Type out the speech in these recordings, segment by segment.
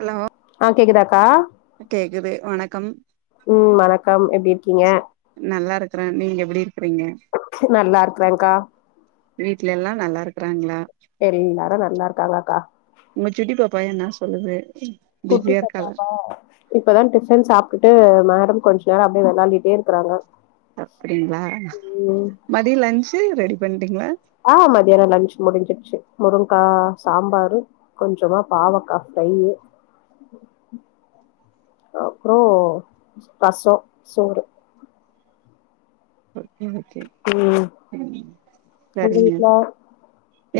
Hello ஆ கேக்குதா கா கேக்குது வணக்கம் ம் வணக்கம் எப்டி இருக்கீங்க நல்லாருக் க்ற நீங்க எப்டி இருக்கிறீங்க நல்லா இருக்றன்கா வீட்லேல்லா நல்லா இருக்றாங்ளா எல்லாரு நல்லா இருகாங்க கா உங்க சுட்டி பாப்பா என்னா சொல்லுது குட்டி பிஸியா பாப்பா இருக்காளா பா இப்பதா டிபன் சாப்டுட்டு மேடம் கொஞ் நேரொ அப்டியே விளாண்டிட்டே இருக்றாங்க அப்டிங்களா மதிய லன்ச் ரெடிப் ஆ மதியானோ லஞ்சு முடிஞ்சிருச்சு முருங்க்கா சாம்பாரு கொஞ்சமா பாவக்கா ப்ரையு அப்ரோ ரசோ சோறு ம் [unintelligible] உங்க சரிங்க வீட்ல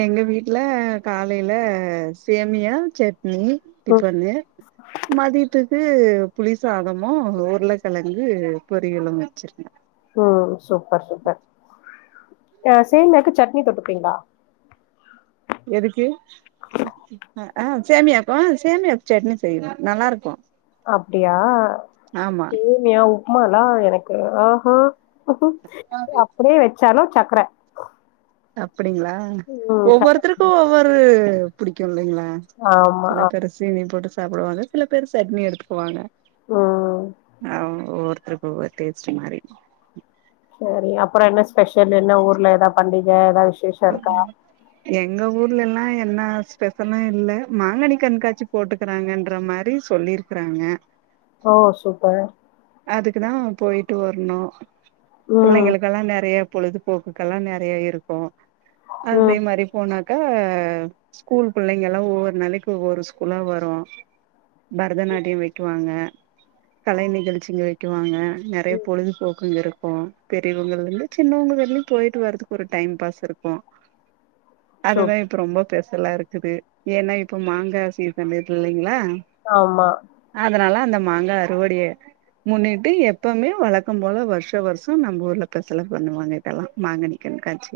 எங்க வீட்ல காலைல சேமியா செட் னி ம் டிஃபனு மதியத்து கு புளி சாதமு உருள கழங்கு பொரியளு வச்சிருக்கே ம் சூப்பர் சூப்பர் அ சேமியாக்கு சட்னி தொட்டுப்பீங்ளா எதுக்கு அ ஆ சேமியாக்கு ஆ சேமியாக் சட்னி செய்வே நல்லாருக்கு அப்டியா சேமியா உப் ப்மாலா எனக்கு ஆ ஹா அப்டியே வச் ச்சலோ சக்ர அப்டிங்ளா ஒவ்வொருத்தருக்கு ஒவ்வொரு புடிக்கு இல்லைங்ளா அ ஆமா. சில அ பெரு [unintelligible] போடுச் சாப்பிடுவாங்க சில பேர் சட்னி எடுத்துக்குவாங்க ம். ஆ ஆ ருபூவ டேஸ்ட் மாறிரு சரி அப்புறோ என்ன ஸ்பெஷல் என்ன ஊர்ல எதா பண்டிக எதா எங்க ஊர் லலா என்ன ஸ்பெஷலு இல்ல மாங்கனி கண்காட்சி போட்டுக்குறாங்கன்ற மாரி சொல்லிருக்றாங்க ஓ சூப்பர் அதுக்குதா போயிட்டு வர்ணு ம். பிள்ளைங்களுக்கெல்லா நெறைய பொழுதுபோக்குக்கெல்லா நெறைய இருக்கு அதே ம். மாரி போன க்கு ஸ்கூல் பிள்ளைங்க எல்லா ஒவ்வொரு நாளைக்கு ஒவ்வொரு ஸ்கூலா வரு பரதநாட்டியோ வெக்குவாங்க கலை நிகழ் ச்சிங்க வெக்குவாங்க நெறைய ம். பொழுதுபோக்குங்க இருக் க்கு பெரியவங்கலந்து சின்னவங்க வரைலு போயிட்டு வர்றதுக்கு ஒரு டைம் பாஸ் இருக்கு சூப் அதுதா இப்ப ரொம்ப ஸ்பெஷலா இருக்குது ஏன்னா இப்போ மாங்கா சீசன் இல்லைங்களா ஆமா அதனால அந்த மாங்கா அறுவடைய முன்னாடி எப்பவுமே வழக்கம் போல வருஷோ வருஷோ நம்ம ஊர்ல ஸ்பெஷல்லா பண்ணுவாங்க இதெல்லா மாங்கனிக் கண்காட்சி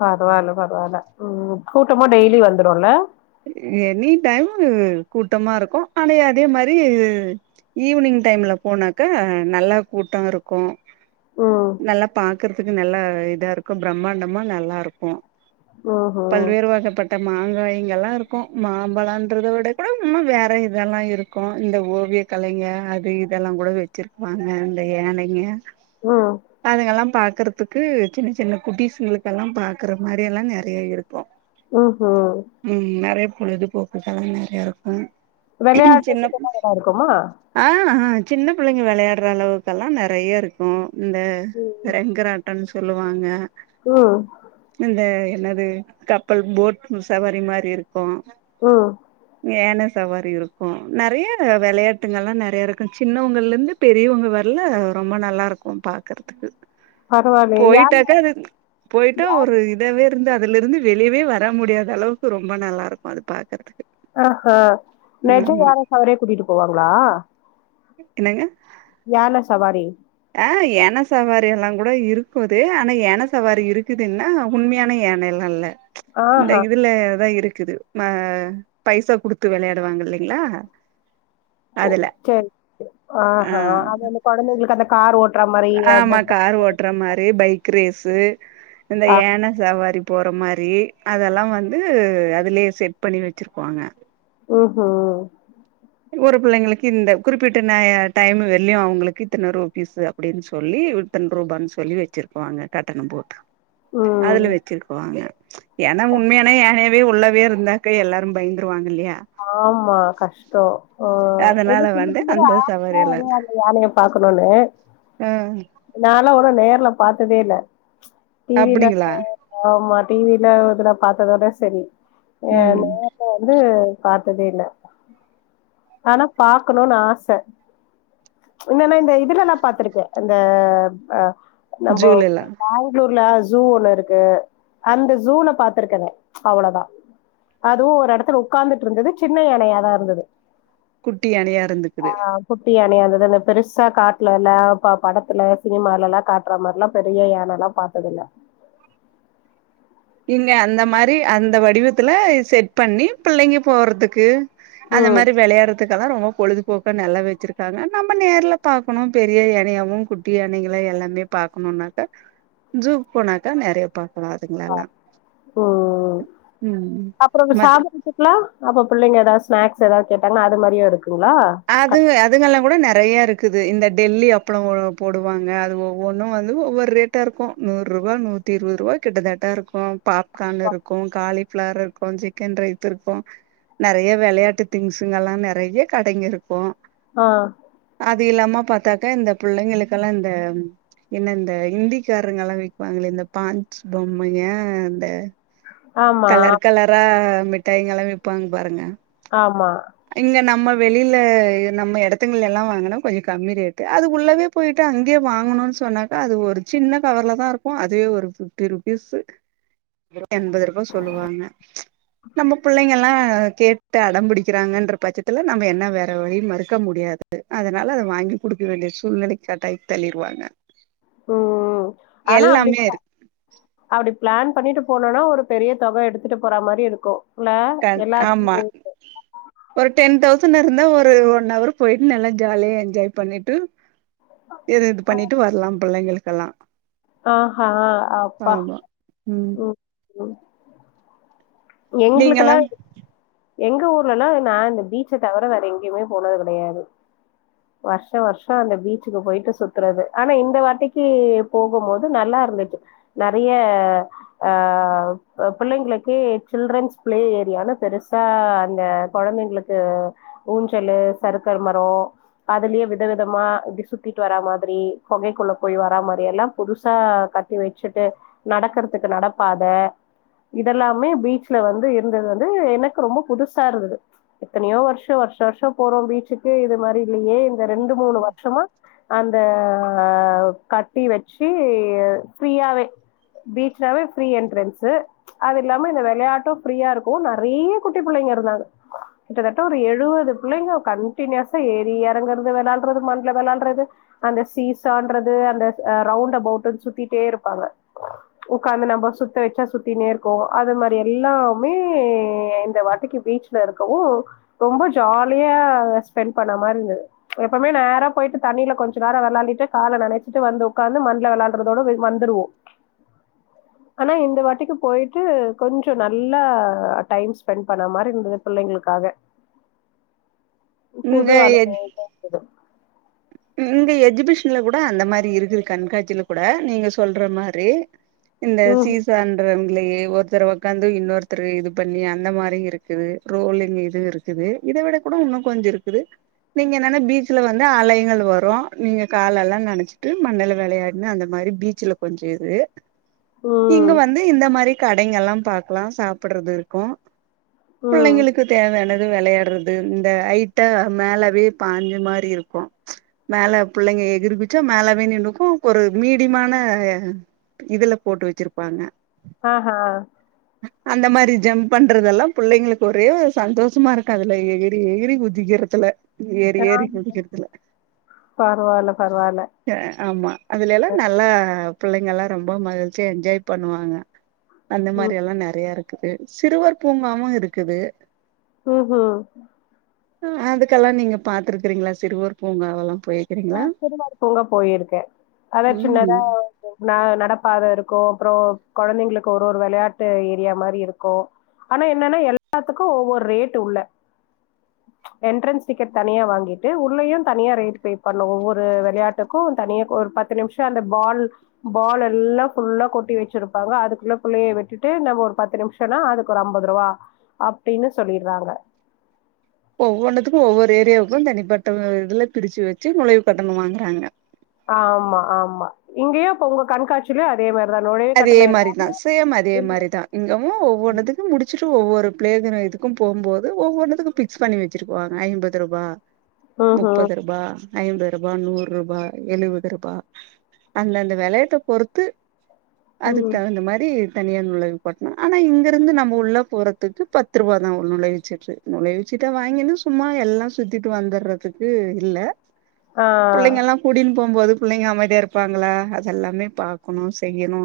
பரவால்ல பரவால்ல ம் கூட்டமா டெய்லி வந்துருல எனி டைம் கூட்டம இருக்கு ஆனே அதே மாரி இது ஈவினிங் டைம்ல போனாக்கா நல்லா கூட்டோ இருக்கு ம். நல்லா பாக்குற் துக்கு நல்லா இதா இருக்கு பிரம்மாண்டமா நல்லா இருக்கு ம்ஹ்ம். பல்வேறு வகப்பட் ட மாங்காய் கள்லா இருக்கு மாம்பழன்றத விடக இன்னு வேற இதெல்லா இருக்கு இந்த ஓவிய கலைங்க அது இதெல்லா கூட வெச்சிற்பாங்க இந்த ஏழனைய ம். அதுங்கெல்லா பா க்கரத்துக்கு சின்ன சின்ன குட்டிஸ்ங்களுக்கெல்லா பாக்கற மாறி எல்லா நெறைய இருக் ம்ஹு பொழுது போக்குகள்லா நெறைய இருக்கு வெளையாடு சின்ன [inaudible] இருக்குமா ஆ ஆ சின்ன பிள்ளைங்க வெளையாடுற அளவுக்கெல்லா நெறைய இருக்கு இந்த ம். ரங்க ராட்டன்ச் சொல்லுவாங்க ம். இந்த என்னது கப்பல் போட் சவாரி மாறி இருக் போ ம். ஏனஸ் சவாரி இருக்கு நெறைய விளையாட்டுங்கள்ளா நெறைய இருக்கு சின்னவங்கல இருந்து பெரியவங்க வர்ல ரொம்ப நல்லா இருக் ஒம் பாக்கறதுக்கு பரவாயில்லயே! யார் போயிட்டாக்கா அது போயிட்டா ஒரு இதவே கிந்து அதுல இருந்து வெளியவே வர முடியாத அளவுக்கு ரொம்ப நல்லாருக்கு அது பார் ஆஹா நெஜோ ஆமா யார சவரே கூட்டிட்டு போவாங்களா என்னங்க யான சவாரி அ யான சவாரி எல்லா கூட இருக்குதே ஆனா யான சவாரி இருக்குதுன்னா உண்மையான யான எல்லா இல்ல இந்த ஆஹா. இதுல அதா இருக் க்குது ம பைசா குடுத்து விளையாடுவாங்க இல்லைங்களா ஓ அதுல சேரி ஆ ஆஹா அது வந்து கொழந்தைகளுக்கு அந்தக் கார் ஒட் ஆமா கார் ஓட்ற மாறி பைக் ரேஸ்ஸூ இந்த ஆ யான சவாரிப் போற மாறி அதெல்லா வந்து அதுலயே செட் பண்ணி வச்சிருப்பாங்க ஊகு ஒரு பிள்ளைங்களுக்கு இந்த குறிப்பிட்ட ந ய டைம் வெள்ளயு அவங்களுக்கு இத்தன ரூபீஸ்ஸூ அப்டின்னு சொல்லி உட்டன் ரூபான்னு சொல்லி வச்சிர்ப்பாக கட்டணம் போட்டு ம் அதுல வச்சிர்பாங்க ஏனா உண்மையான யான வே உள்ளவே இருந்தாக்க எல்லாரும் பயந்துருவாங்க இல்லையா ஆமா கஷ்ட்டோ ஓ இன்னு அதனால சில வந்து பேரு அந்த சவாரி ஆர்வமா எல்லா வருவாங்க யானய பாக்கணும்னு ஆ நா இல்ல அவ்ளோ நேர்ல பாத்ததேல்ல டி வில அப்டிங்களா ஆமா ஆமா டி வில இதுலப் பாத்ததோட செரி ஏ ம் நேர்ல வந்து பாத்ததேல்ல ஆனா பாக்கணுன்னு ஆச என்னன்னா இந்த இதுலல்லா பாத்திருக்கே இந்த அ நம்பொ ஜூலெல்லா பேங்ளூர்ல ஜூ ஒன்னு இருக்கு அந்த ஜூல பாத்திருக்கறே நா அவ்ளோதா அதுவு ஒரு எடத்துல உக்காந்துட் ருந்தது சின்ன யானையா தா இருந்துது குட்டி யானையா இருந்துக்குது னையாந்துது அந்த பெருசா காட்லல்லா ப படத்துல சினிமாலல்லாம் காட்டுற மாரில்லாம் பெரிய யானல்லாம் பாத்ததுல்ல இங்க அந்த மாரி அந்த வடிவத்துல செட் பண்ணி பிள்ளைங்க போர்ருதுக்கு அந்த ம் மாரி வெளையாடுறதுக்கெல்லாம் ரொம்பப் பொழுதுபோக்கா நல்லா வெச்சிருக்காங்க நம்ம நேர்ல பாக்கணும் பெரிய யானையாவும் குட்டி யானைங்கள எல்லாமே பாக்கணும்னாக்க ஜூக்கு போனாக்க நெறையா பாக் கலா அதுங்ளெல்லாம் ம் அப்புறவு மத் சாபுட்றதுக்கலாம் அப்பப் பிள்ளைங்கெதாது ஸ்னாக்ஸ் எதாது கேட்டாங்க அது மெரியும் இருக்கு அது அதுங்கல்லாம் கூட நெறைய இருக்கு இக்குது இந்த டெல்லி அப்புளம் போடுவாங்க அது ஒவ்வொன்னும் வந்து ஒவ்வொர் ரேட்டாருக்கும் நூறு ரூபா நூத்தி இருவது ரூபா கிட்டத்தட்டா ருக்கும் பாப்கார்ன் இருக்கும் காலிஃபிளார் இருக்கும் சிக்கன் ரைஸ் இருக்கும் நெறைய வெளையாட்டு திங்ஸுங்கல்லாம் நெறைய கடைங்கருக் கும் ஆ அது இல்லாம பாத்தாக்க இந்த புள்ளைங்களுக்கெல்லாம் இந்த என்ன இந்த இந்திக்கார்ருங்கல்லாம் விக்குவாங்களே இந்த பாஞ்ச் பொம்மைங்க இந்த ஆமா கலர் கலரா மிட்டாய்ங்கல்லாம் விப்பாங்க் பாருங்க ஆமா இங்க நம்ம வெளியில நம்ம எடத்துங்கல்லயெல்லாம் வாங்கனா கொஞ்சம் கம்மி ரேட்டு அது உள்ளவே போயிட்டு அங்கயே வாங்குனோன் சொன்னாக்கா அது ஒரு சின்ன கவர்லதான் ருக்கும் அதுவே ஒரு பிஃப்டி ருபீஸ் எண்பது ரூபா சொல்லுவாங்க நம்ம புள்ளைங்கல்லாம் கேட்டு அடம்புடிக் கிறாங்கன்ற பச்சத்துல நம்ம என்ன வேற வழி மறுக்க முடியாது அதனால அத வாங்கி குடுக்க வேண்டிய சூழ்நிலைக் கட்டாயம் தள்ளிருவாங்க ம் ஆனா எல்லாமே அப்டிப் பா இருக்கு அப்டிப் பிளான் பண்ணிட்டு போனோனா ஒரு பெரிய தொக எடுத்துட்டு போறா மாரி யிருக்கும் கண் ஆமா ஒரு டென் தௌச சன் இருந்தா ஒரு ஒன் அவர் போயிட்டு நல்லா ஜாலியா என்ஜாய் பண்ணிட்டு இதுது பண்ணிட்டு வரலாம் பிள்ளைங்களுக் கலா ஆ ஹா அப்பா ம் ம் நீங்கல்லா எங்களுக்கெல்லா எங்க ஊர்லெல்லா நா இந்த பீச்ச தவிர வேற எங்கேயுமே போனது கிடையாது வருஷ வருஷ அந்த பீச்சுக்கு போயிட்டு சுத்தறது ஆனா இந்த வாட்டிக்கு போகும்போது நல்லா இருந்துச்சு நெறைய ஆ பிள்ளைங்களுக்கே சில்ட்ரன்ஸ் பிளே ஏரியான்னு பெருசா அந்த கொழந்தைங்களுக்கு ஊஞ்சலு சருக்கல் மர அதுலேயே விதவிதமா இப்டி சுத்திட்டு வரா மாதிரி கொகைக்குள்ள போய் வரா மாரி எல்லாம் புதுசா கட்டி வச்சுட்டு நடக்கறதுக்கு நடப்பாத இதெல்லாமே பீச் ல வந்து இருந்தது வந்து எனக்கு ரொம்ப புதுசா இருந்தது எத்தனையோ வருஷ வர்ஷ வர்ஷ போறோ பீச்சுக்கு இது மாரி இல்லையே இந்த ரெண்டு மூணு வர்ஷமா அந்த கட்டி வச்சீ ஃப்ரியாவே பீச்லவ ஃப்ரி என்ட்ரன்ஸு அது இல்லாம இந்த விளையாட் டு ஃப்ரியா இருக்கு நெறைய குட்டி புள்ளைங்க இருந்தாங்க கிட்டத்தட்ட ஒரு எழுவது பிள்ளைங்க கன்டினியசா ஏறி இறங்கறது வெளான்றது மண்ல வெளான்றது அந்த சீசான்றது அந்த அ ரவுண்டபோட்ன்னு சுத்திட்டே இருப்பாங்க உக்காந்து நம்ப சுத்த வச்சா சுத்தினே இருக்கு அது மாரி எல்லாமே இந்த வாட்டிக்கு பீச்சல இருக்கவு ரொம்ப ஜாலியா ஸ்பெண்ட் பண்ண மாரி இருந்தது எப்பமே நேரா போய்ட்டு தண்ணியில கொஞ்ச நேர வெளாண்டிட்டு கால நனச்சிட்டு வந்து உக்காந்து மண்ல விளாண்ட்றதோட வீ வந்துருவோ ஆனா இந்த வாட்டிக்கு போய்ட்டு கொஞ்சொ நல்லா டைம் ஸ்பெண்ட் பண்ண மாரி இருந்தது பிள்ளைங்களுக்காக புது இங்க எஜ் அனுபவம் தா இருந்தது இங்க எஜ்ஜீபிஷன்ல கூட அந்த மாரி இருக்குது கண்காட்சியில கூட நீங்க சொல்ற மாரி இந்த ம் சீசான்ற இல்லையே ஒருத்தர் உக்காந்து இன்னொருத்தரு இது பண்ணி அந்த மாரி இருக்குது ரோலிங் இது இருக்குது இத விட கூட இன்னும் கொஞ்ச இருக்குது நீங்க என்னன்னா பீச்சுல வந்து அலைகள வரு நீங்க காலெல்லா நனைச்சிட்டு மண்ணல விளையாட்ன்னா அந்த மாரி பீச்சுல கொஞ்ச இரு இங்க ம் வந்து இந்த மாரி கடைங்கெல்லா பாக்கலா சாப்புட்றது இருக்கூ ம் பிள்ளைங்களுக்கு தேவையான விளையாடுறது இந்த ஐட்டா மேலவே பாஞ்ச மாரி இருக்கூ மேல புள்ளைங்க எகிரிகுதுச்சா மேலவே நின்னுக்கு ஒரு மீடியமான இதுல போட்டு வச்சிருப்பாங்க ஆ ஹா அந்த மாரி ஜம்ப் பண்றதெல்லா புள்ளைங்களுக்கு ஒரே ஒரு சந்தோஷமா இருக்காதுல்ல எகிறி எகிறி குதிக்கிறதுல ஏறி ஆ ஏறி குதிக்கிறதுல பரவால்ல பரவால்ல ஏ ஆமா அதுலேல்லா நல்லா ஆ புள்ளைங்கெல்லா ரொம்ப மகிழ்ச்சியா என்ஜாய் பண்ணுவாங்க அந்த மாரி ம் எல்லா நெறையா இருக் க்கு சிறுவர் பூங்காவு இருக்குது ம் ஹும் ம் அதுக்கெல்லா நீங்க பாத்துருக்குறீங்களா சிறுவர் பூங்காவெல்லா ஆ போயிருக்கிறீங்களா சிறுவர் பூங்கா போயிருக்கே அத ம் சின்னதா நா நடப்பாத இருக்கூ அப்பறோ கொழந்தைங்களுக்கு ஒரு ஒரு வெளையாட்டு ஏரியா மாரி இருக்கூ ஆனா என்னன்னா எல்லாத்துக்கு ஒவ்வொர் ரேட்டு உள்ள எண்ட்ரன்ஸ் டிக்கெட் தனியா வாங்கீட்டு உள்ளயுந் தனியா ரேட்டு பே பண்ணு ஒவ்வொரு வெளையாட்டுக்கு தனியா ஒரு பத்து நிமிஷ அந்த ஃபால் ஃபால் எல்லா ஃபுல்லா கொட்டி வச்சுருப்பாங்க அதுக்குள்ள புள்ளைய விட்டுட்டு நம்ம ஒரு பத்து நிமிஷோன்னா அதுக்கு ஒரு அம்பது ரூவா அப்டின்னு சொல்லிட்றாங்க ஒவ்வொன்னுத்துக்கு ஒவ்வொரு ஏரியாவுக்கு தனிப்பட்ட இதுல பிரிச்சி வச்சி நுழைவு கட்டண வாங்குறாங்க ஆமா ஆமா இங்கேயு அப்ப உங்க கண்காட்சிலேயு அதே மாரி அதே மாரிதா சேம் அதே மாரிதா இங்கமு ஒவ்வொன்னுதுக்கு முடிச்சுர் ட்டு ஒவ்வொரு பிளேதின இதுக்கும் போகும்போது ஒவ்வொன்னுதுக்கு ஃபிக்ஸ் பண்ணி வச்சிருக்குவாங்க ஐம்பது ரூபா ம் முப்பது ரூபா ஐம்பரூபா நூறுரூபா எழுவது ரூபா அந்தந்த வெலையத்த பொறுத்து அதுக்கு ம் தகுந்த மாரி தனியா நுழைவு போட்டனு ஆனா இங்க இருந்து நம்ம உள்ள போறதுக்கு பத்து ரூபாதா ஒரு நுழைவுச்சீட்டு நுழைவுசீட்ட வாங்கினு சும்மா எல்லா சுத்திட்டு வந்துடுறதுக்கு இல்ல ஆ ஆ புள்ளைங்க எல்லா கூட்டின்னு போம்போது புள்ளைங்க அமைதியா இருப்பாங்களா அத்தெல்லாமே பா்கக்கணு செய்யணு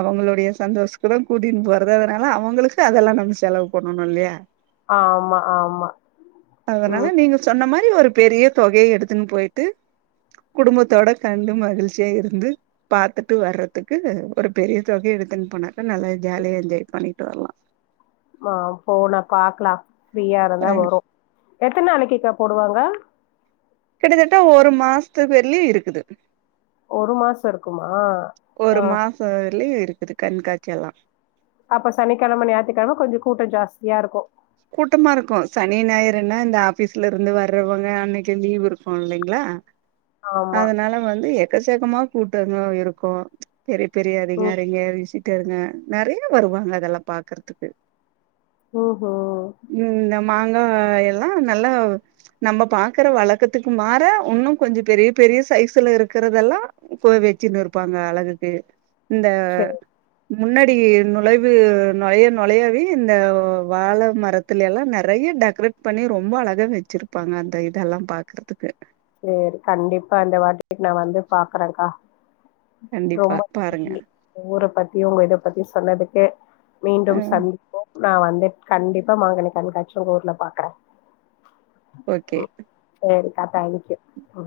அவுங்களுடைய சந்தோஷத்துக் தா கூட்டின்னு போறது அதனால அவூங்களுக்கு அதெல்லா நம்ம செலவு பண்ணணு இல்லையா ஆமா ஆமா ம் தின் ஒரு பெரிய தொகைய எடுத்துன்னு போயிட்டு குடும்பத்தோட கண்டு மகிழ்ச்சியா இருந்து பாத்துட் விட்டு வர்றதுக்கு ஒரு பெரிய தொகைய எடுத்துன்னு போனாக்க நல்லா ஜாலியா என்ஜாய் பண்ணிட்டு வரலா ஆ போன பாக்கலா ப்ரீயா இருந்த அ வரு எத்துன நாளைக்கி அக்கா போடுவாங்க கிட்டத்தட்ட ஒரு மாசத்து பெள்ளி இருக்குது ஒரு மாச இருக்குமா அ ஒரு மாசோ வரலயு இருக்குது கண்காட்சி எல்லா அப்ப சனிக்கெழம ஞாயித்துக்கெழம கொஞ்சோ கூட்டோ ஜாஸ்தியா இருக்கூ கூட்டமா இருக்கு சனி ஞாயிறுனா இந்த ஆபீஸ்ல இருந்து வர்றவங்க அன்னைக்கி லீவ் இருக்கு இல்லைங்ளா ஆமா அதனால வந்து எ எக்கச்சக்கமா கூட்டெல்லா இருக்கு பெரிய பெரிய ம் அதிகாரிங்க விசிட் டருங்க நெறைய வருவாங்க அதெல்லா பாக்கறதுக்கு ஓ ம் நம் மாங்கா எல்லா நல்லா நம்ம பாக்கற வழக்கத்துக்கு மாறா இன்னு கொஞ்ச பெரிய பெரிய சைஸ்ல இருக்கிறதெல்லா வெச்சுனு இருப்பாங்க அழகுக்கு இந்த சேரி முன்னாடி நுழைவு நொழைய நொழையவே இந்த வாழ மரத்துல எல்லா நெறைய டெக்ரேட் பண்ணி ரொம்ப அழகா வெச்சிருப்பாங்க அந்த இதெல்லா பாக்குறதுக்கு சேரி கண்டிப்பா இந்த வாட்டி நா வந்து பாக்கறங்க்கா ரொம்ப கண்டிப்பா பாருங்க நன்றி ஊர பத்தி யு உங்க இத பத்தியு சொன்னதுக்கு ஆ மீண்டும் சந்திப்போம் நா வந்து கண்டிப்பா மாங்கனி கண்காட்சிய உங்க ஊர்ல பாக்கற ஓகே [unintelligible] அ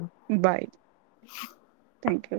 தேங்க் யூ